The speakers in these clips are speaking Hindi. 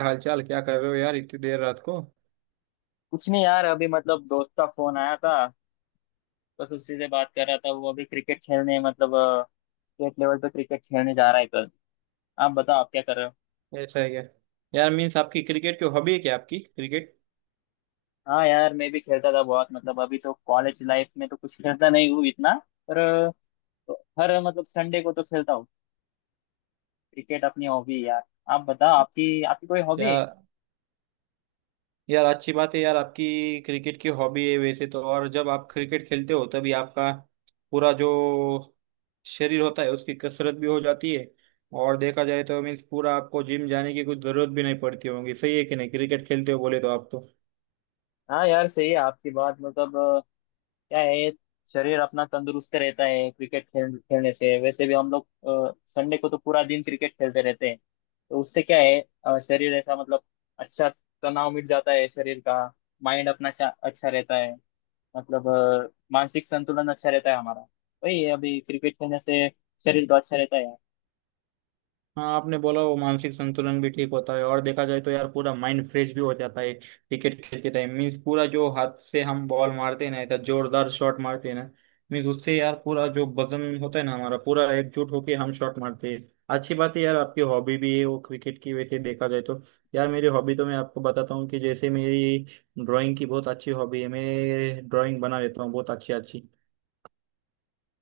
हालचाल क्या कर रहे हो यार, इतनी देर रात को। कुछ नहीं यार अभी मतलब दोस्त का फोन आया था। बस उसी से बात कर रहा था। वो अभी क्रिकेट खेलने मतलब स्टेट लेवल पे क्रिकेट खेलने जा रहा है कल। आप बताओ आप क्या कर रहे हो। ऐसा है क्या। यार मीन्स आपकी क्रिकेट की हॉबी है क्या, आपकी क्रिकेट? हाँ यार मैं भी खेलता था बहुत मतलब अभी तो कॉलेज लाइफ में तो कुछ खेलता नहीं हूँ इतना। पर तो हर मतलब संडे को तो खेलता हूँ। क्रिकेट अपनी हॉबी है यार। आप बताओ आपकी आपकी कोई या हॉबी है। यार अच्छी बात है यार, आपकी क्रिकेट की हॉबी है वैसे तो। और जब आप क्रिकेट खेलते हो तभी आपका पूरा जो शरीर होता है उसकी कसरत भी हो जाती है। और देखा जाए तो मीन्स पूरा आपको जिम जाने की कुछ जरूरत भी नहीं पड़ती होगी। सही है कि नहीं? क्रिकेट खेलते हो बोले तो आप तो। हाँ यार सही है आपकी बात मतलब क्या है। शरीर अपना तंदुरुस्त रहता है क्रिकेट खेलने से। वैसे भी हम लोग संडे को तो पूरा दिन क्रिकेट खेलते रहते हैं। तो उससे क्या है शरीर ऐसा मतलब अच्छा तनाव मिट जाता है शरीर का। माइंड अपना अच्छा अच्छा रहता है मतलब मानसिक संतुलन अच्छा रहता है हमारा। वही है अभी क्रिकेट खेलने से शरीर तो अच्छा रहता है। हाँ, आपने बोला वो मानसिक संतुलन भी ठीक होता है। और देखा जाए तो यार पूरा माइंड फ्रेश भी हो जाता है क्रिकेट खेलते टाइम। मीन्स पूरा जो हाथ से हम बॉल मारते हैं ना, इतना जोरदार शॉट मारते हैं ना। मीन्स उससे यार पूरा जो वजन होता है ना हमारा, पूरा एकजुट होके हम शॉट मारते हैं। अच्छी बात है यार, आपकी हॉबी भी है वो क्रिकेट की वैसे देखा जाए तो। यार मेरी हॉबी तो मैं आपको बताता हूँ कि जैसे मेरी ड्राइंग की बहुत अच्छी हॉबी है। मैं ड्राइंग बना लेता हूँ बहुत अच्छी अच्छी।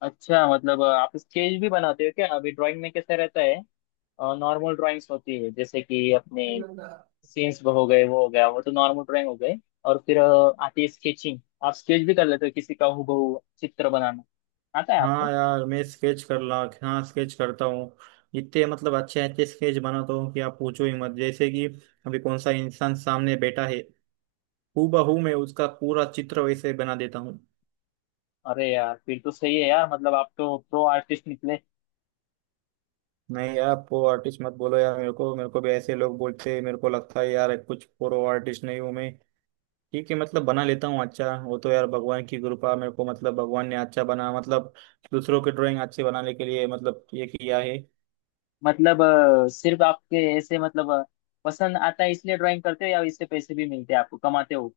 अच्छा मतलब आप स्केच भी बनाते हो क्या? अभी ड्राइंग में कैसा रहता है? नॉर्मल ड्राइंग्स होती है जैसे कि अपने सीन्स हो गए वो हो गया वो तो नॉर्मल ड्राइंग हो गए। और फिर आती है स्केचिंग। आप स्केच भी कर लेते हो? किसी का हूबहू चित्र बनाना आता है आपको? हाँ यार मैं स्केच कर ला, हाँ स्केच करता हूँ। इतने मतलब अच्छे अच्छे स्केच बनाता हूँ कि आप पूछो ही मत। जैसे कि अभी कौन सा इंसान सामने बैठा है, हूबहू मैं उसका पूरा चित्र वैसे बना देता हूँ। अरे यार फिर तो सही है यार मतलब आप तो प्रो आर्टिस्ट निकले। नहीं यार वो आर्टिस्ट मत बोलो यार। मेरे को भी ऐसे लोग बोलते हैं। मेरे को लगता है यार कुछ प्रो आर्टिस्ट नहीं हूँ मैं। ठीक है मतलब बना लेता हूँ अच्छा। वो तो यार भगवान की कृपा। मेरे को मतलब भगवान ने अच्छा बना मतलब दूसरों के ड्राइंग अच्छे बनाने के लिए मतलब ये किया है। मतलब सिर्फ आपके ऐसे मतलब पसंद आता है इसलिए ड्राइंग करते हो या इससे पैसे भी मिलते हैं आपको? कमाते हो?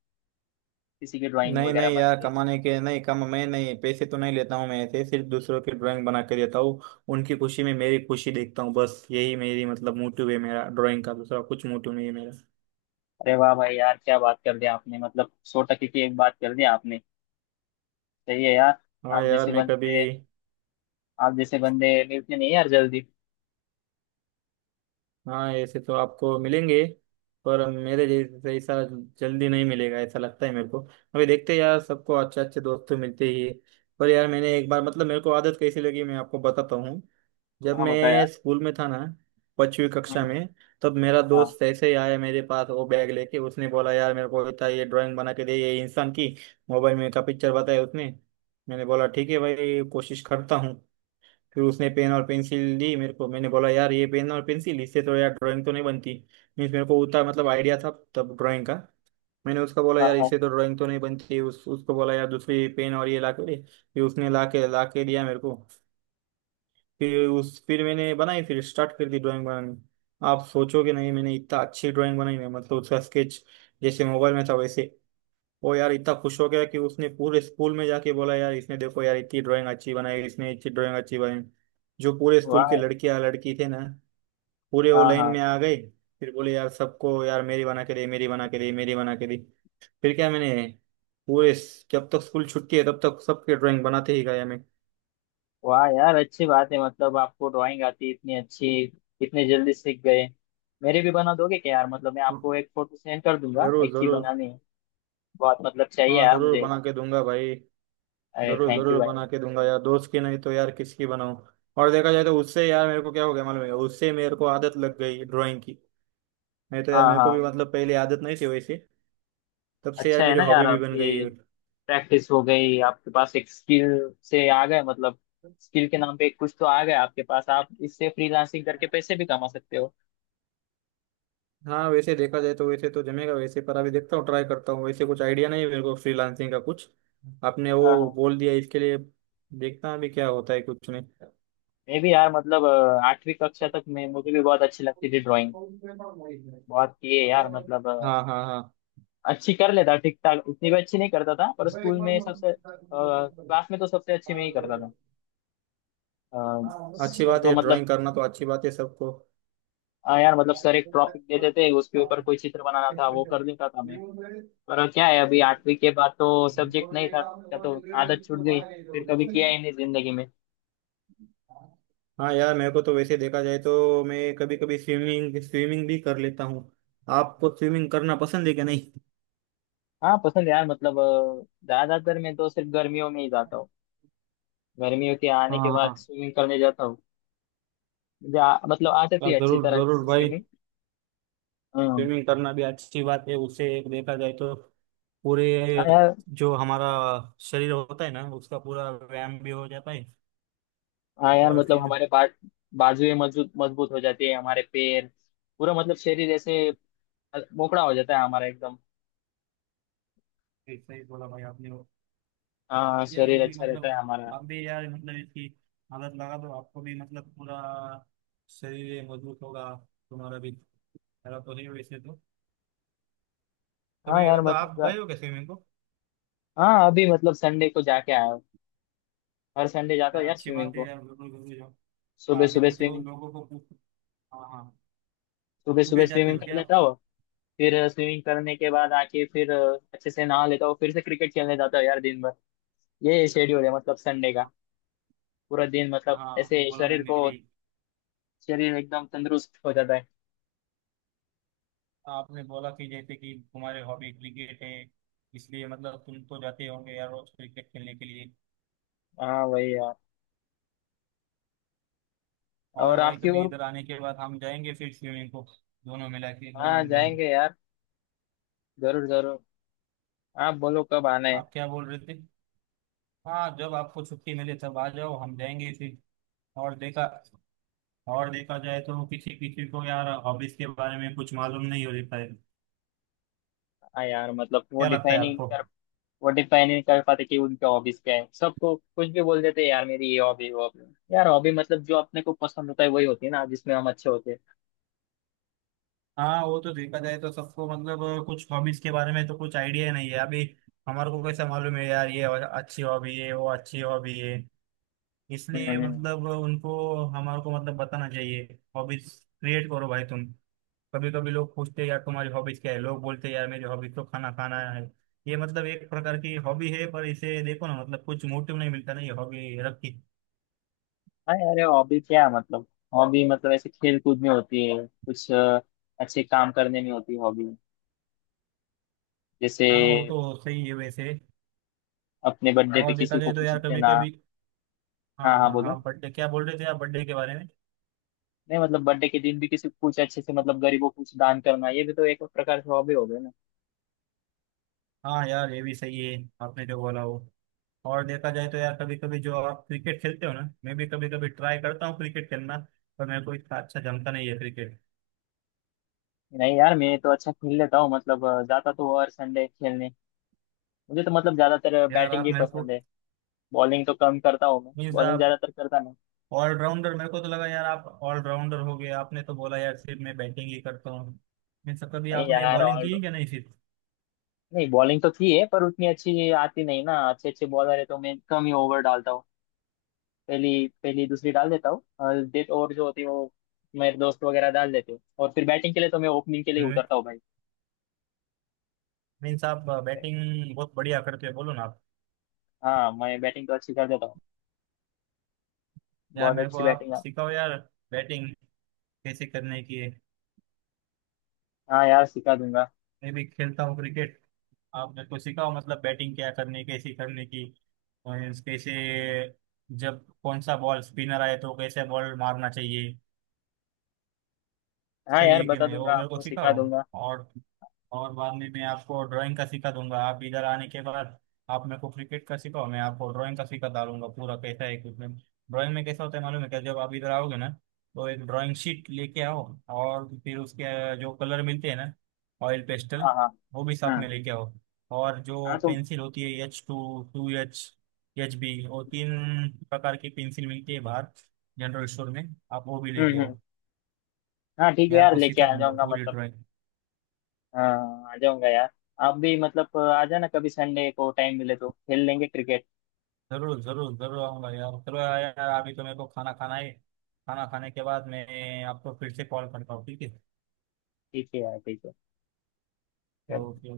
किसी की ड्राइंग नहीं वगैरह नहीं यार, बनाते हैं? कमाने के नहीं। कम मैं नहीं, पैसे तो नहीं लेता हूँ मैं। ऐसे सिर्फ दूसरों की ड्राइंग बना के देता हूँ। उनकी खुशी में मेरी खुशी देखता हूँ। बस यही मेरी मतलब मोटिव है मेरा। ड्राइंग का दूसरा कुछ मोटिव नहीं है मेरा। अरे वाह भाई यार क्या बात कर दी आपने मतलब सौ टके की एक बात कर दी आपने। सही है यार। हाँ आप यार जैसे मैं कभी। बंदे, आप जैसे बंदे मिलते नहीं यार जल्दी। हाँ ऐसे तो आपको मिलेंगे, पर मेरे जैसा जल्दी नहीं मिलेगा ऐसा लगता है मेरे को। अभी देखते हैं यार, सबको अच्छे अच्छे दोस्त तो मिलते ही है। पर यार मैंने एक बार मतलब मेरे को आदत कैसी लगी मैं आपको बताता हूँ। जब हाँ बताया। मैं स्कूल में था ना, पांचवी हाँ कक्षा में, तब मेरा हाँ। दोस्त ऐसे ही आया मेरे पास वो बैग लेके। उसने बोला यार मेरे को बेटा ये ड्राइंग बना के दे, ये इंसान की मोबाइल में का पिक्चर बताया उसने। मैंने बोला ठीक है भाई कोशिश करता हूँ। फिर उसने पेन और पेंसिल दी मेरे को। मैंने बोला यार ये पेन और पेंसिल, इससे तो यार ड्राइंग तो नहीं बनती। मीन्स मेरे को उतना मतलब आइडिया था तब ड्राइंग का। मैंने उसका बोला हाँ यार हाँ। इससे तो ड्राइंग तो नहीं बनती। उस उसको बोला यार दूसरी पेन और ये ला के दे। फिर उसने ला के दिया मेरे को। फिर मैंने बनाई। फिर स्टार्ट कर दी ड्राइंग बनानी। आप सोचोगे नहीं, मैंने इतना अच्छी ड्राइंग बनाई है मतलब उसका स्केच, जैसे मोबाइल में था वैसे। वो यार इतना खुश हो गया कि उसने पूरे स्कूल में जाके बोला यार, इसने देखो यार इतनी ड्राइंग अच्छी बनाई, इसने इतनी ड्राइंग अच्छी बनाई। जो पूरे स्कूल के वाह। लड़कियां लड़की थे ना, पूरे वो हाँ लाइन हाँ। में आ गए। फिर बोले यार सबको, यार मेरी बना के दे, मेरी बना के दे, मेरी बना के दे। फिर क्या मैंने पूरे, जब तक स्कूल छुट्टी है तब तक सबके ड्राइंग बनाते ही गया मैं। वाह यार अच्छी बात है मतलब आपको ड्राइंग आती है इतनी अच्छी। इतने जल्दी सीख गए। मेरे भी बना दोगे क्या यार? मतलब मैं हाँ, आपको एक फोटो सेंड कर दूंगा, जरूर एक ही जरूर। बनानी है। बहुत मतलब चाहिए हाँ यार जरूर मुझे। बना के दूंगा भाई। अरे जरूर थैंक यू जरूर भाई। बना के दूंगा यार, दोस्त की नहीं तो यार किसकी बनाऊं। और देखा जाए तो उससे यार मेरे को क्या हो गया मालूम है? उससे मेरे को आदत लग गई ड्राइंग की। नहीं तो यार हाँ मेरे को भी हाँ। मतलब पहले आदत नहीं थी वैसे। तब से यार अच्छा है मेरी ना यार, हॉबी भी बन गई आपकी है। प्रैक्टिस हो गई, आपके पास एक स्किल से आ गए मतलब। स्किल के नाम पे कुछ तो आ गया आपके पास। आप इससे फ्रीलांसिंग करके पैसे भी कमा सकते हो। हाँ वैसे देखा जाए तो वैसे तो जमेगा वैसे, पर अभी देखता हूँ, ट्राई करता हूँ वैसे। कुछ आइडिया नहीं है मेरे को फ्रीलांसिंग का कुछ। आपने हाँ वो हाँ। बोल दिया इसके लिए। देखता हूँ अभी क्या होता है कुछ नहीं। मैं भी यार मतलब आठवीं कक्षा तक मैं, मुझे भी बहुत अच्छी लगती थी ड्राइंग। बहुत किए यार मतलब हाँ हाँ अच्छी कर लेता ठीक ठाक, उतनी भी अच्छी नहीं करता था। पर स्कूल में सबसे, क्लास में तो सबसे अच्छी में ही करता था। अ, हाँ, अच्छी सर बात तो है मतलब ड्राइंग करना, तो अच्छी बात है सबको। यार मतलब सर एक टॉपिक देते थे उसके ऊपर कोई चित्र बनाना था वो कर लेता था मैं। पर क्या है अभी आठवीं के बाद तो सब्जेक्ट नहीं था क्या तो आदत छूट गई। फिर कभी किया ही नहीं जिंदगी में। हाँ यार मेरे को तो वैसे देखा जाए तो मैं कभी कभी स्विमिंग स्विमिंग भी कर लेता हूँ। आपको स्विमिंग करना पसंद है क्या नहीं? हाँ पसंद यार मतलब ज्यादातर मैं तो सिर्फ गर्मियों में ही जाता हूँ। गर्मियों के आने के हाँ बाद हाँ स्विमिंग करने जाता हूँ। मुझे मतलब आ जाती यार, है अच्छी जरूर तरह जरूर से भाई। स्विमिंग। हाँ स्विमिंग करना भी अच्छी बात है उसे, एक देखा जाए तो पूरे हाँ यार। जो हमारा शरीर होता है ना, उसका पूरा व्यायाम भी हो जाता है। हाँ यार और मतलब फिर बाजुएं मजबूत मजबूत हो जाती है, हमारे पैर पूरा मतलब शरीर ऐसे मोकड़ा हो जाता है हमारा एकदम। ऐसा ही बोला भाई आपने वो। हाँ यार शरीर ये भी अच्छा रहता मतलब, है हमारा। आप भी यार मतलब इसकी आदत लगा दो, आपको भी मतलब पूरा शरीर ये मजबूत होगा तुम्हारा भी। मेरा तो है वैसे तो। हाँ कभी यार मतलब मतलब, आप गए हो क्या स्विमिंग को? हाँ अभी मतलब संडे को जाके आया हूँ। हर संडे जाता यार हूँ यार अच्छी बात स्विमिंग है को। यार, बिल्कुल जरूर जाओ। सुबह यार अभी सुबह तो जो स्विमिंग। लोगों को पूछ। हाँ हाँ, सुबह सुबह घूमे जाते स्विमिंग हो कर क्या लेता आप? हूँ। फिर स्विमिंग करने के बाद आके फिर अच्छे से नहा लेता हूँ। फिर से क्रिकेट खेलने जाता हूँ यार दिन भर। ये शेड्यूल है मतलब संडे का। पूरा दिन हाँ मतलब हाँ, ऐसे आपने बोला ना शरीर को, मेरी। शरीर एकदम तंदुरुस्त हो जाता है। आपने बोला कि जैसे कि तुम्हारे हॉबी क्रिकेट है, इसलिए मतलब तुम तो जाते होंगे यार रोज क्रिकेट खेलने के लिए। हाँ वही यार। और और भाई आपकी कभी और। इधर आने के बाद हम जाएंगे फिर स्विमिंग को, दोनों मिला के हाँ दोनों जन। जाएंगे यार। जरूर जरूर। आप बोलो कब आना है। आप क्या बोल रहे थे? हाँ जब आपको छुट्टी मिले तब आ जाओ, हम जाएंगे फिर। और देखा और देखा जाए तो किसी किसी को यार हॉबीज के बारे में कुछ मालूम नहीं होता है। हाँ यार मतलब क्या लगता है आपको? वो डिफाइन ही नहीं कर पाते कि उनके हॉबीज क्या है। सबको कुछ भी बोल देते हैं यार, मेरी ये हॉबी वो हॉबी। यार हॉबी मतलब जो अपने को पसंद होता है वही होती है ना, जिसमें हम अच्छे होते हैं। हाँ वो तो देखा जाए तो सबको मतलब कुछ हॉबीज के बारे में तो कुछ आइडिया नहीं है अभी। हमारे को कैसे मालूम है यार ये अच्छी हॉबी है वो अच्छी हॉबी है। हम्म इसलिए हम्म। मतलब उनको, हमारे को मतलब बताना चाहिए हॉबीज। क्रिएट करो भाई तुम। कभी कभी लोग पूछते हैं यार तुम्हारी हॉबीज क्या है? लोग बोलते हैं यार मेरी हॉबीज तो खाना खाना है। ये मतलब एक प्रकार की हॉबी है, पर इसे देखो ना, मतलब कुछ मोटिव नहीं मिलता ना ये हॉबी रख के। हाँ यार ये हॉबी क्या है मतलब। हॉबी मतलब ऐसे खेल कूद में होती है, कुछ अच्छे काम करने में होती है हॉबी। जैसे हाँ वो तो सही है वैसे। अपने बर्थडे पे और देखा किसी को जाए तो कुछ यार कभी देना। कभी। हाँ हाँ हाँ बोलो। हाँ, बर्थडे क्या बोल रहे थे आप बर्थडे के बारे में? नहीं मतलब बर्थडे के दिन भी किसी को कुछ अच्छे से मतलब गरीबों को कुछ दान करना, ये भी तो एक प्रकार से हॉबी हो गई ना। हाँ यार ये भी सही है, आपने जो बोला वो। और देखा जाए तो यार कभी कभी जो आप क्रिकेट खेलते हो ना, मैं भी कभी कभी ट्राई करता हूँ क्रिकेट खेलना। पर मेरे को इतना अच्छा जमता नहीं है क्रिकेट। नहीं यार मैं तो अच्छा खेल लेता हूँ मतलब जाता तो हर संडे खेलने। मुझे तो मतलब ज्यादातर यार बैटिंग आप ही मेरे को। पसंद है। बॉलिंग तो कम करता हूँ, मैं मीन्स बॉलिंग आप ज्यादातर करता नहीं। ऑलराउंडर, मेरे को तो लगा यार आप ऑलराउंडर हो गए। आपने तो बोला यार सिर्फ मैं बैटिंग ही करता हूँ। मीन्स कभी नहीं आपने यार बॉलिंग ऑल की है क्या नहीं, सिर्फ। नहीं बॉलिंग तो थी है पर उतनी अच्छी आती नहीं ना। अच्छे अच्छे बॉलर है तो मैं कम ही ओवर डालता हूँ। पहली, पहली दूसरी डाल देता हूँ और डेथ ओवर जो होती है वो मेरे दोस्त वगैरह डाल देते हैं। और फिर बैटिंग के लिए तो मैं ओपनिंग के लिए उतरता हूँ भाई। मीन्स आप बैटिंग बहुत बढ़िया करते हो बोलो ना आप। हाँ मैं बैटिंग तो अच्छी कर देता हूँ। यार बहुत मेरे को अच्छी आप बैटिंग है। सिखाओ यार बैटिंग कैसे करने की है। हाँ यार सिखा दूंगा। मैं भी खेलता हूँ क्रिकेट, आप मेरे को सिखाओ मतलब बैटिंग क्या करनी, कैसे करने की। और कैसे, जब कौन सा बॉल स्पिनर आए तो कैसे बॉल मारना चाहिए। हाँ सही यार है कि बता नहीं, दूंगा, वो मेरे को आपको सिखा सिखाओ। दूंगा। और और बाद में मैं आपको ड्राइंग का सिखा दूंगा आप इधर आने के बाद। आप मेरे को क्रिकेट का सिखाओ, मैं आपको ड्राइंग का सिखा डालूंगा पूरा। कैसा है इक्विपमेंट, ड्राइंग में कैसा होता है मालूम है क्या? जब आप इधर आओगे ना, तो एक ड्राइंग शीट लेके आओ। और फिर उसके जो कलर मिलते हैं ना, ऑयल पेस्टल, हाँ। हाँ। वो भी साथ हाँ। में लेके आओ। और जो हाँ तो। पेंसिल होती है H2, 2H, HB, वो तीन प्रकार की पेंसिल मिलती है बाहर, जनरल स्टोर में। आप वो भी लेके आओ। हम्म। हाँ ठीक मैं है यार, आपको लेके सिखा आ दूंगा जाऊंगा पूरी मतलब। ड्राइंग। हाँ आ जाऊंगा यार। आप भी मतलब आ जाना कभी संडे को, टाइम मिले तो खेल लेंगे क्रिकेट। जरूर जरूर जरूर आऊंगा यार। चलो यार अभी तो मेरे को खाना खाना है। खाना खाने के बाद मैं आपको फिर से कॉल करता हूँ ठीक है। ठीक है यार ठीक है। चलो। ओके।